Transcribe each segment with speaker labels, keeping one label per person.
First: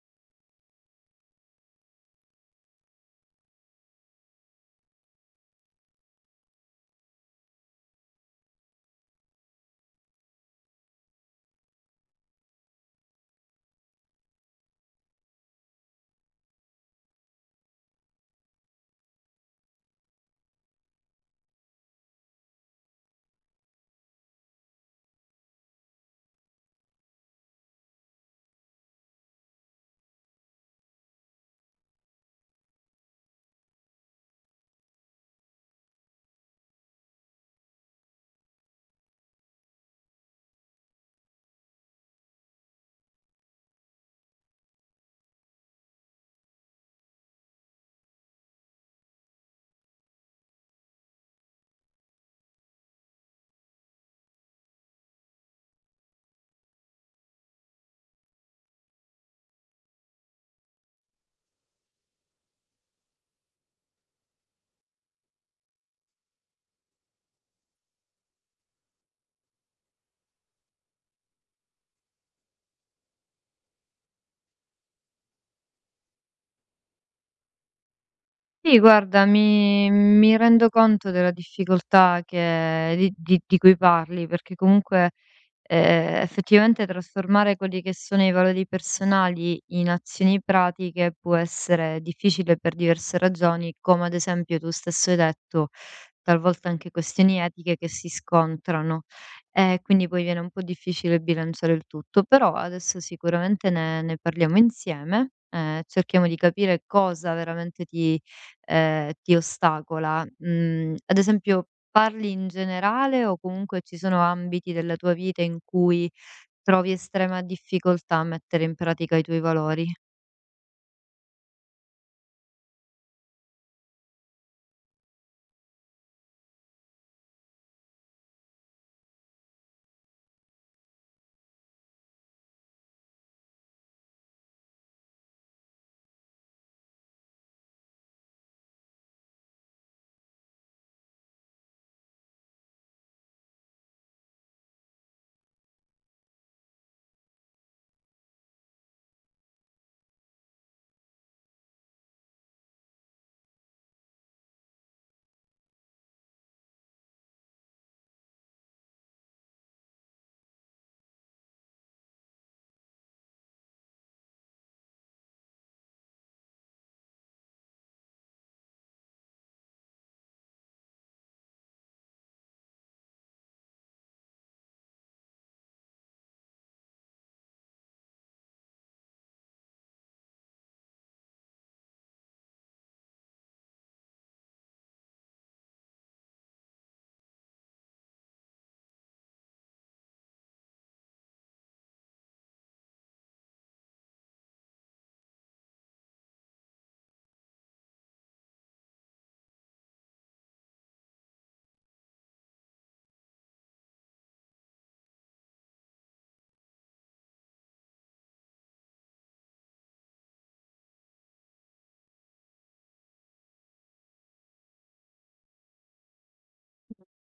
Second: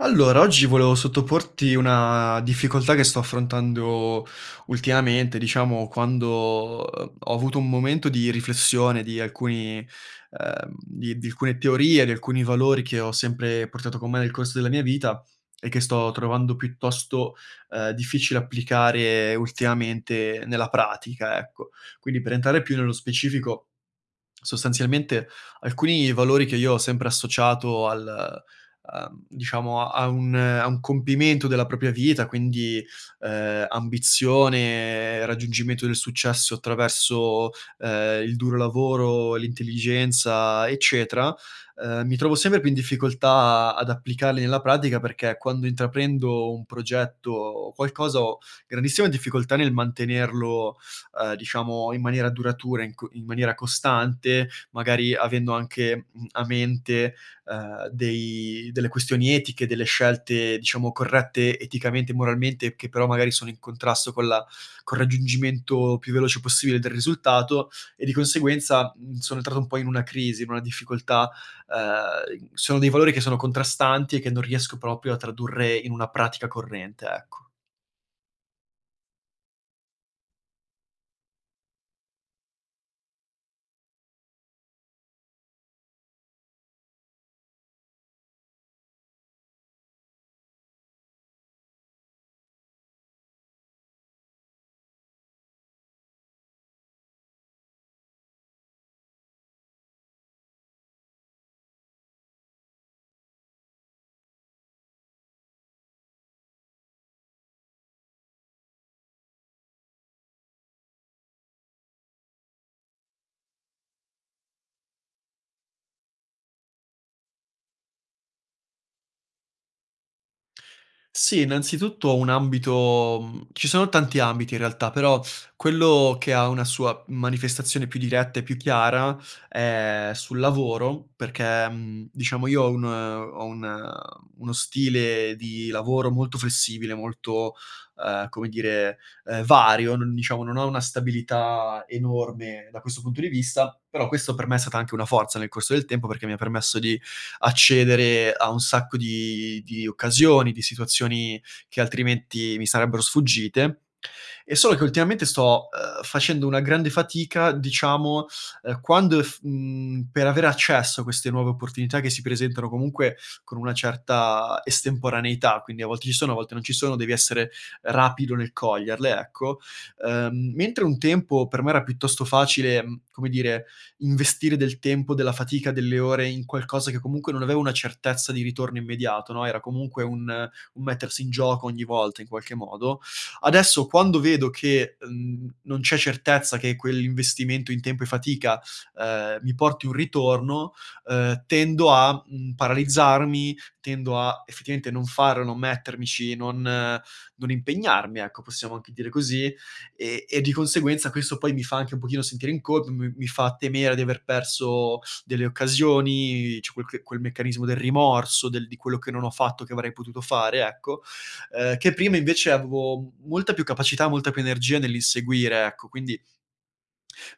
Speaker 1: Allora, oggi volevo sottoporti una difficoltà che sto affrontando ultimamente, diciamo, quando ho avuto un momento di riflessione di alcuni, di alcune teorie, di alcuni valori che ho sempre portato con me nel corso della mia vita e che sto trovando piuttosto, difficile applicare ultimamente nella pratica, ecco. Quindi per entrare più nello specifico, sostanzialmente alcuni valori che io ho sempre associato al diciamo a un compimento della propria vita, quindi, ambizione, raggiungimento del successo attraverso, il duro lavoro, l'intelligenza, eccetera, mi trovo sempre più in difficoltà ad applicarli nella pratica perché quando intraprendo un progetto o qualcosa ho grandissime difficoltà nel mantenerlo, diciamo in maniera duratura, in maniera costante, magari avendo anche, a mente, dei delle questioni etiche, delle scelte diciamo corrette eticamente e moralmente, che però magari sono in contrasto con la col raggiungimento più veloce possibile del risultato e di conseguenza, sono entrato un po' in una crisi, in una difficoltà, sono dei valori che sono contrastanti e che non riesco proprio a tradurre in una pratica corrente, ecco.
Speaker 2: Sì, guarda, mi rendo conto della difficoltà che di cui parli, perché comunque, effettivamente trasformare quelli che sono i valori personali in azioni pratiche può essere difficile per diverse ragioni, come ad esempio tu stesso hai detto, talvolta anche questioni etiche che si scontrano, e quindi poi viene un po' difficile bilanciare il tutto. Però adesso sicuramente ne parliamo insieme, cerchiamo di capire cosa veramente ti ostacola. Mhmm, ad esempio, parli in generale o comunque ci sono ambiti della tua vita in cui trovi estrema difficoltà a mettere in pratica i tuoi valori?
Speaker 1: Sì, innanzitutto un ambito, ci sono tanti ambiti in realtà, però quello che ha una sua manifestazione più diretta e più chiara è sul lavoro, perché, diciamo io ho un uno stile di lavoro molto flessibile, molto, come dire, vario, non diciamo non ho una stabilità enorme da questo punto di vista, però questo per me è stata anche una forza nel corso del tempo, perché mi ha permesso di accedere a un sacco di occasioni, di situazioni che altrimenti mi sarebbero sfuggite. È solo che ultimamente sto, facendo una grande fatica, diciamo, quando f per avere accesso a queste nuove opportunità che si presentano comunque con una certa estemporaneità, quindi a volte ci sono, a volte non ci sono, devi essere rapido nel coglierle, ecco. Mentre un tempo per me era piuttosto facile, come dire, investire del tempo, della fatica, delle ore in qualcosa che comunque non aveva una certezza di ritorno immediato, no, era comunque un mettersi in gioco ogni volta in qualche modo. Adesso quando vedo che, non c'è certezza che quell'investimento in tempo e fatica, mi porti un ritorno, tendo a, paralizzarmi, tendo a effettivamente non farlo, non mettermici, non non impegnarmi, ecco, possiamo anche dire così. E, e di conseguenza questo poi mi fa anche un pochino sentire in colpa, mi fa temere di aver perso delle occasioni, c'è quel, quel meccanismo del rimorso, di quello che non ho fatto, che avrei potuto fare, ecco, che prima invece avevo molta più capacità, molta più energia nell'inseguire, ecco, quindi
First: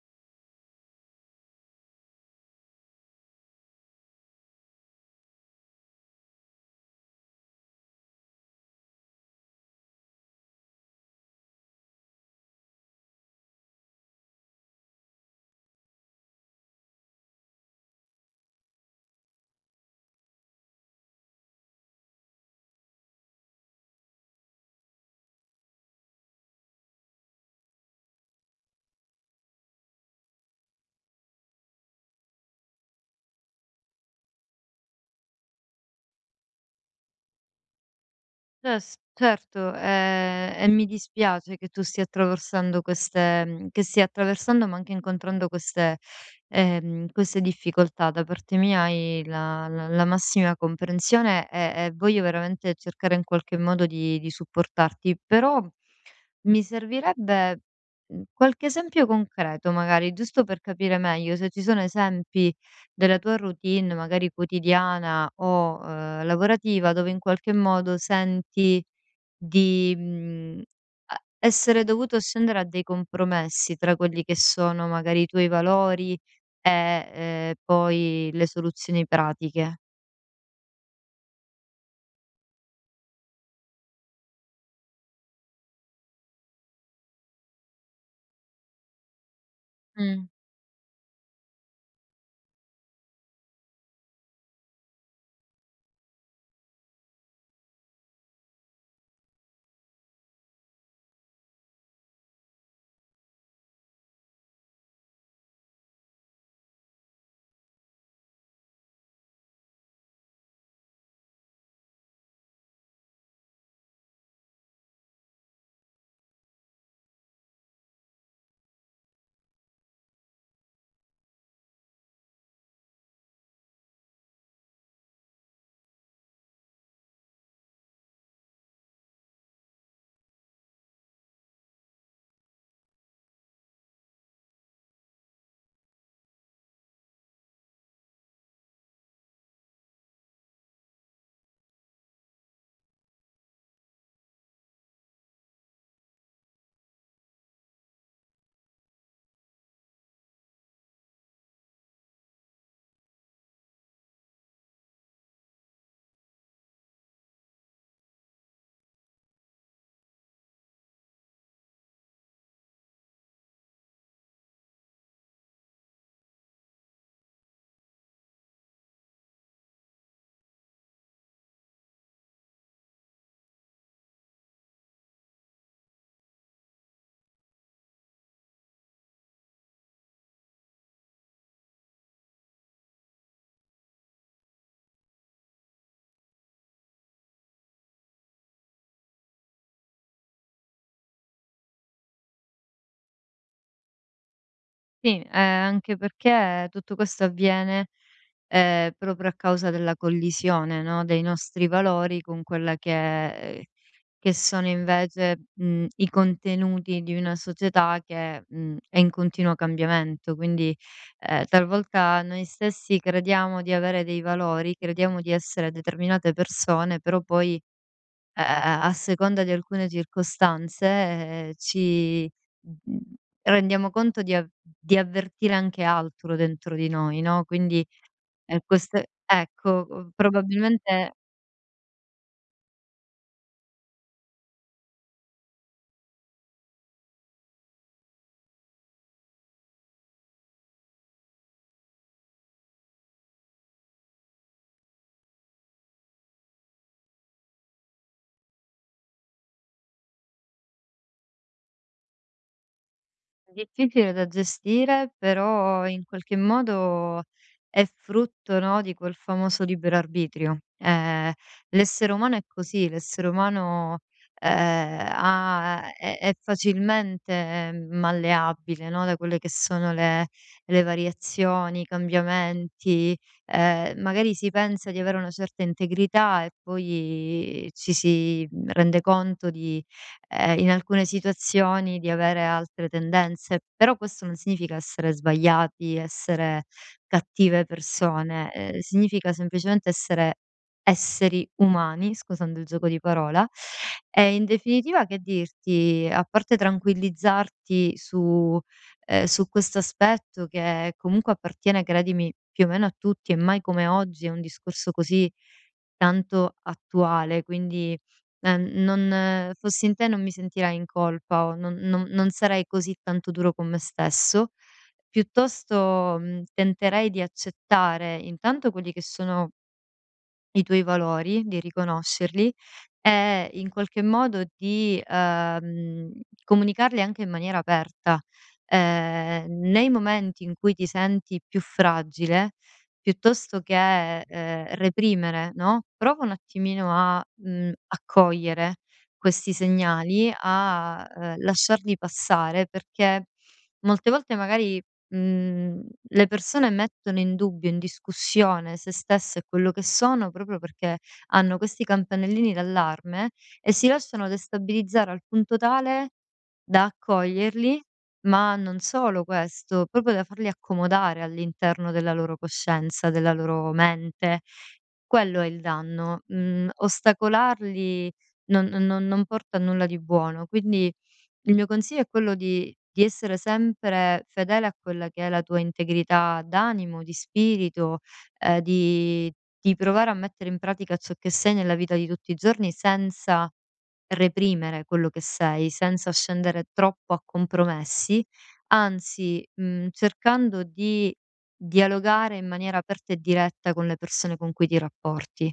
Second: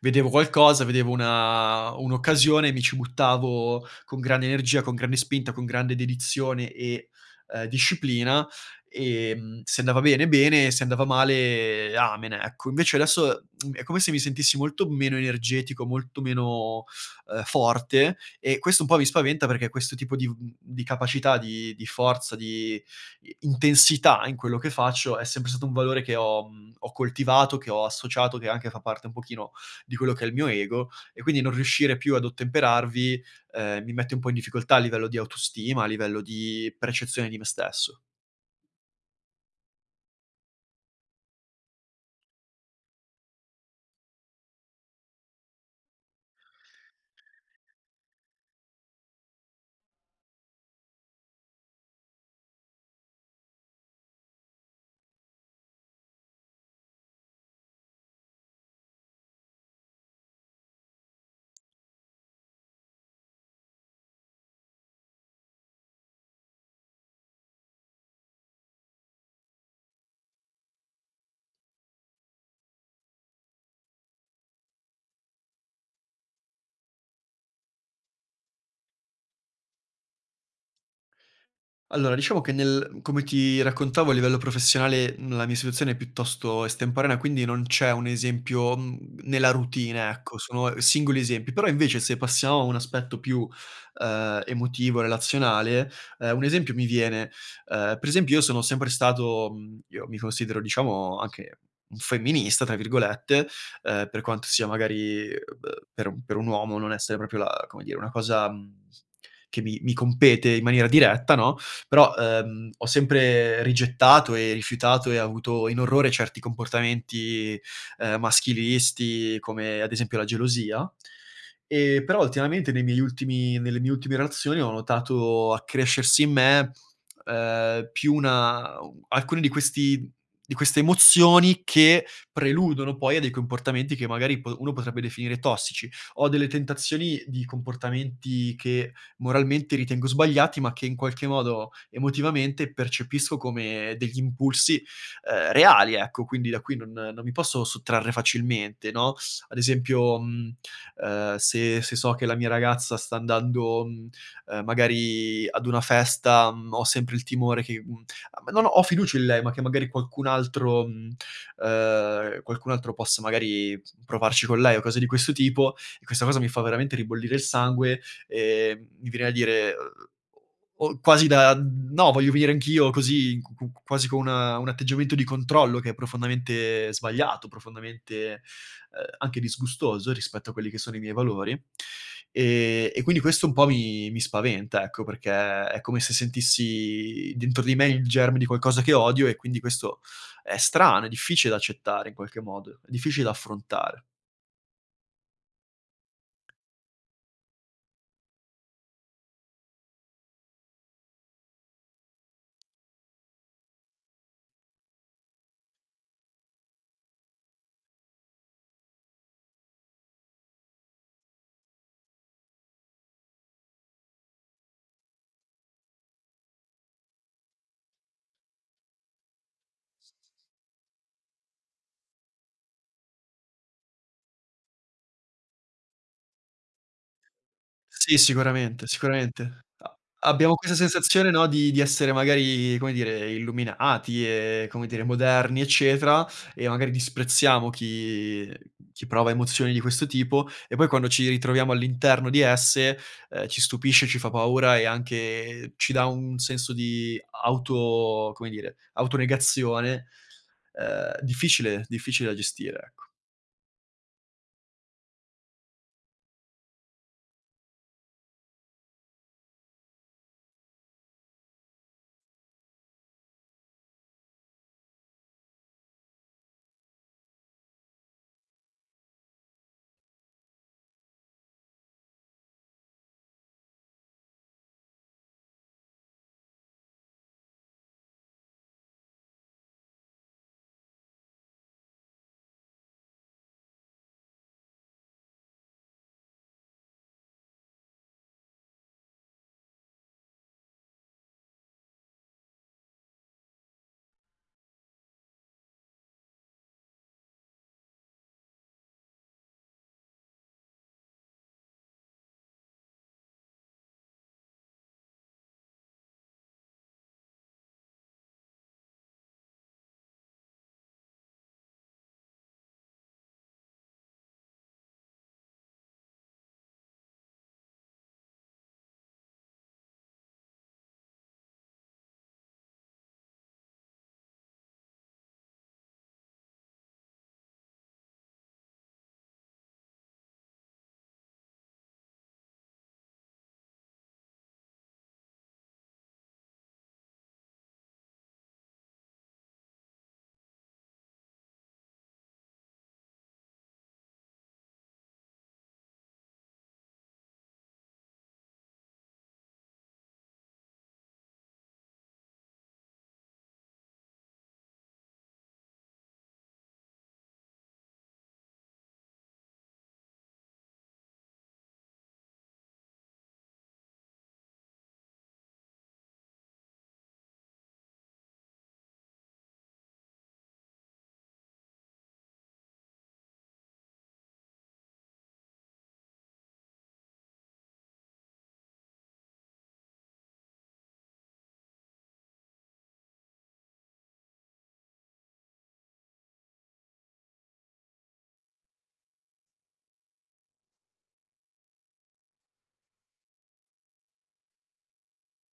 Speaker 1: vedevo qualcosa, vedevo una un'occasione, mi ci buttavo con grande energia, con grande spinta, con grande dedizione e, disciplina, se andava bene, bene, se andava male, amen, ecco. Invece adesso, è come se mi sentissi molto meno energetico, molto meno, forte, e questo un po' mi spaventa perché questo tipo di capacità, di forza, di i intensità in quello che faccio, è sempre stato un valore che ho, ho coltivato, che ho associato, che anche fa parte un pochino di quello che è il mio ego, e quindi non riuscire più ad ottemperarvi, mi mette un po' in difficoltà a livello di autostima, a livello di percezione di me stesso.
Speaker 2: Ces Certo, e mi dispiace che tu stia attraversando che stia attraversando, ma anche incontrando queste difficoltà. Da parte mia hai la massima comprensione e voglio veramente cercare in qualche modo di supportarti, però mi servirebbe, qualche esempio concreto magari, giusto per capire meglio se ci sono esempi della tua routine, magari quotidiana o, lavorativa, dove in qualche modo senti di, mhmm, a essere dovuto scendere a dei compromessi tra quelli che sono magari i tuoi valori e poi le soluzioni pratiche.
Speaker 1: Allora, diciamo che nel come ti raccontavo a livello professionale, la mia situazione è piuttosto estemporanea, quindi non c'è un esempio, nella routine,
Speaker 2: Mh.
Speaker 1: ecco, sono singoli esempi. Però invece se passiamo a un aspetto più, emotivo, relazionale, un esempio mi viene. Per esempio io sono sempre stato, io mi considero diciamo anche un "femminista" tra virgolette, per quanto sia magari, per un uomo non essere proprio la, come dire, una cosa, che mi compete in maniera diretta, no, però, ho sempre rigettato e rifiutato e avuto in orrore certi comportamenti, maschilisti, come ad esempio la gelosia. Però ultimamente nei miei ultimi nelle mie ultime relazioni ho notato accrescersi in me, più una alcuni di queste emozioni che preludono poi a dei comportamenti che magari po uno potrebbe definire tossici. Ho delle tentazioni di comportamenti che moralmente ritengo sbagliati, ma che in qualche modo emotivamente percepisco come degli impulsi, reali, ecco, quindi da qui non mi posso sottrarre facilmente, no, ad esempio, se so che la mia ragazza sta andando, magari ad una festa, ho sempre il timore che, mhmm ma no, no, ho fiducia in lei, ma che magari qualcun altro, qualcun altro possa magari provarci con lei o cose di questo tipo, e questa cosa mi fa veramente ribollire il sangue, mi viene da dire, o quasi da, no, voglio venire anch'io, così, cu cu quasi con una un atteggiamento di controllo che è profondamente sbagliato, profondamente, anche disgustoso rispetto a quelli che sono i miei valori. E quindi questo un po' mi spaventa, ecco, perché è come se sentissi dentro di me il germe di qualcosa che odio, e quindi questo è strano, è difficile da accettare in qualche modo, è difficile da affrontare.
Speaker 2: Sì, anche perché tutto questo avviene, proprio a causa della collisione, no, dei nostri valori con quella che è che sono invece, i contenuti di una società che, è in continuo cambiamento. Quindi, talvolta noi stessi crediamo di avere dei valori, crediamo di essere determinate persone, però poi ehm, a seconda di alcune circostanze, ci mhmm, rendiamo conto di avvertire anche altro dentro di noi, no, quindi,
Speaker 1: Sì, sicuramente,
Speaker 2: queste
Speaker 1: sicuramente.
Speaker 2: ecco,
Speaker 1: A Abbiamo questa
Speaker 2: probabilmente
Speaker 1: sensazione, no, di essere magari, come dire, illuminati e, come dire, moderni, eccetera, e magari disprezziamo chi prova emozioni di questo tipo, e poi quando ci ritroviamo all'interno di esse, ci stupisce, ci fa paura e anche ci dà un senso di auto, come dire, autonegazione, difficile da gestire, ecco.
Speaker 2: difficile da gestire, però in qualche modo è frutto, no, di quel famoso libero arbitrio. L'essere umano è così, l'essere umano, ha è facilmente malleabile, no, da quelle che sono le variazioni, i cambiamenti. Magari si pensa di avere una certa integrità e poi ci si, rende conto di, in alcune situazioni, di avere altre tendenze, però questo non significa essere sbagliati, essere cattive persone, significa semplicemente essere esseri umani, scusando il gioco di parola, e in definitiva che dirti, a parte tranquillizzarti su su questo aspetto che comunque appartiene, credimi, più o meno a tutti, e mai come oggi è un discorso così tanto attuale, quindi non fossi in te non mi sentirei in colpa o non sarei così tanto duro con me stesso. Piuttosto, tenterei di accettare intanto quelli che sono i tuoi valori, di riconoscerli e in qualche modo di comunicarli anche in maniera aperta. Nei momenti in cui ti senti più fragile, piuttosto che reprimere, no, prova un attimino a accogliere questi segnali, a lasciarli passare perché molte volte magari mhmm, le persone mettono in dubbio, in discussione se stesse e quello che sono, proprio perché hanno questi campanellini d'allarme e si lasciano destabilizzare al punto tale da accoglierli, ma non solo questo, proprio da farli accomodare all'interno della loro coscienza, della loro mente. Quello è il danno. Mhmm, ostacolarli non porta a nulla di buono, quindi il mio consiglio è quello di essere sempre fedele a quella che è la tua integrità d'animo, di spirito, ehm, di di provare a mettere in pratica ciò che sei nella vita di tutti i giorni senza reprimere quello che sei, senza scendere troppo a compromessi, anzi, cercando di dialogare in maniera aperta e diretta con le persone con cui ti rapporti.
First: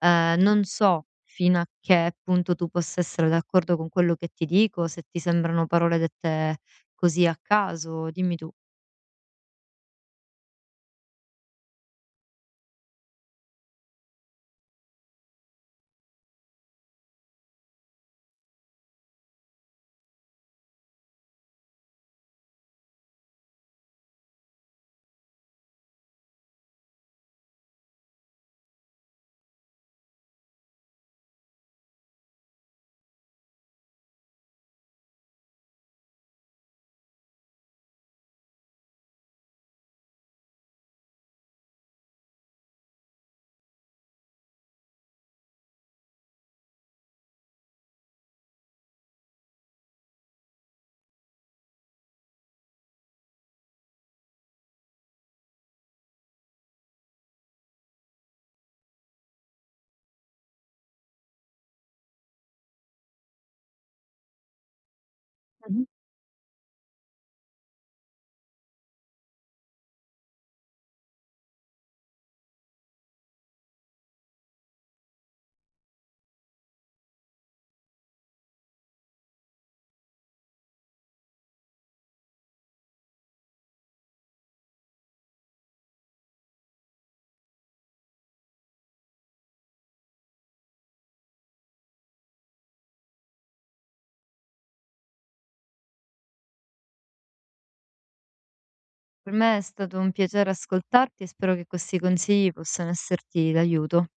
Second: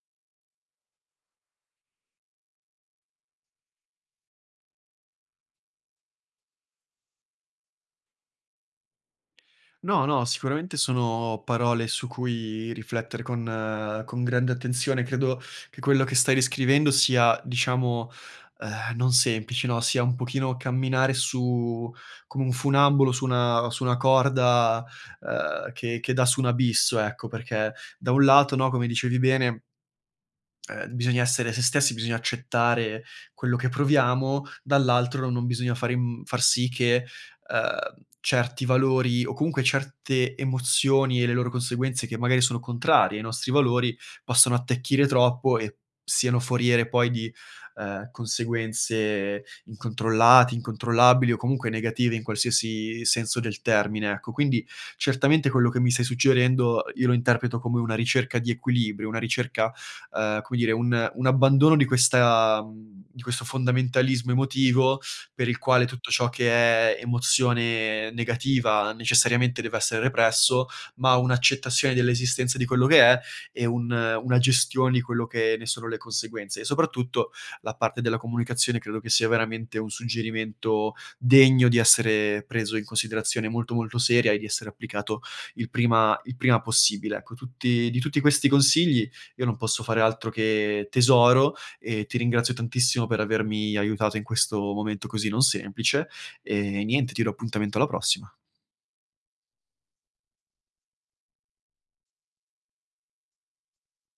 Speaker 2: Non so fino a che punto tu possa essere d'accordo con quello che ti dico, se ti sembrano parole dette così a caso, dimmi tu.
Speaker 1: No, no, sicuramente sono parole su cui riflettere con, con grande attenzione. Credo che quello che stai descrivendo sia, diciamo, non semplice, no, sia un pochino camminare su come un funambolo su una corda, che dà su un abisso, ecco, perché da un lato, no, come dicevi bene, bisogna essere se stessi, bisogna accettare quello che proviamo, dall'altro non bisogna fare in far sì che, certi valori o comunque certe emozioni e le loro conseguenze, che magari sono contrarie ai nostri valori, possano attecchire troppo e siano foriere poi di, conseguenze incontrollate, incontrollabili o comunque negative in qualsiasi senso del termine, ecco. Quindi certamente quello che mi stai suggerendo io lo interpreto come una ricerca di equilibrio, una ricerca, come dire, un abbandono di questa, di questo fondamentalismo emotivo per il quale
Speaker 2: Mh-mh.
Speaker 1: tutto ciò che è emozione negativa necessariamente deve essere represso, ma un'accettazione dell'esistenza di quello che è e un una gestione di quello che ne sono le conseguenze. E soprattutto la parte della comunicazione credo che sia veramente un suggerimento degno di essere preso in considerazione molto, molto seria e di essere applicato il prima possibile. Ecco, tutti questi consigli io non posso fare altro che tesoro, e ti ringrazio tantissimo per avermi aiutato in questo momento così non semplice, e niente, ti do appuntamento alla prossima.
Speaker 2: Per me è stato un piacere ascoltarti e spero che questi consigli possano esserti d'aiuto.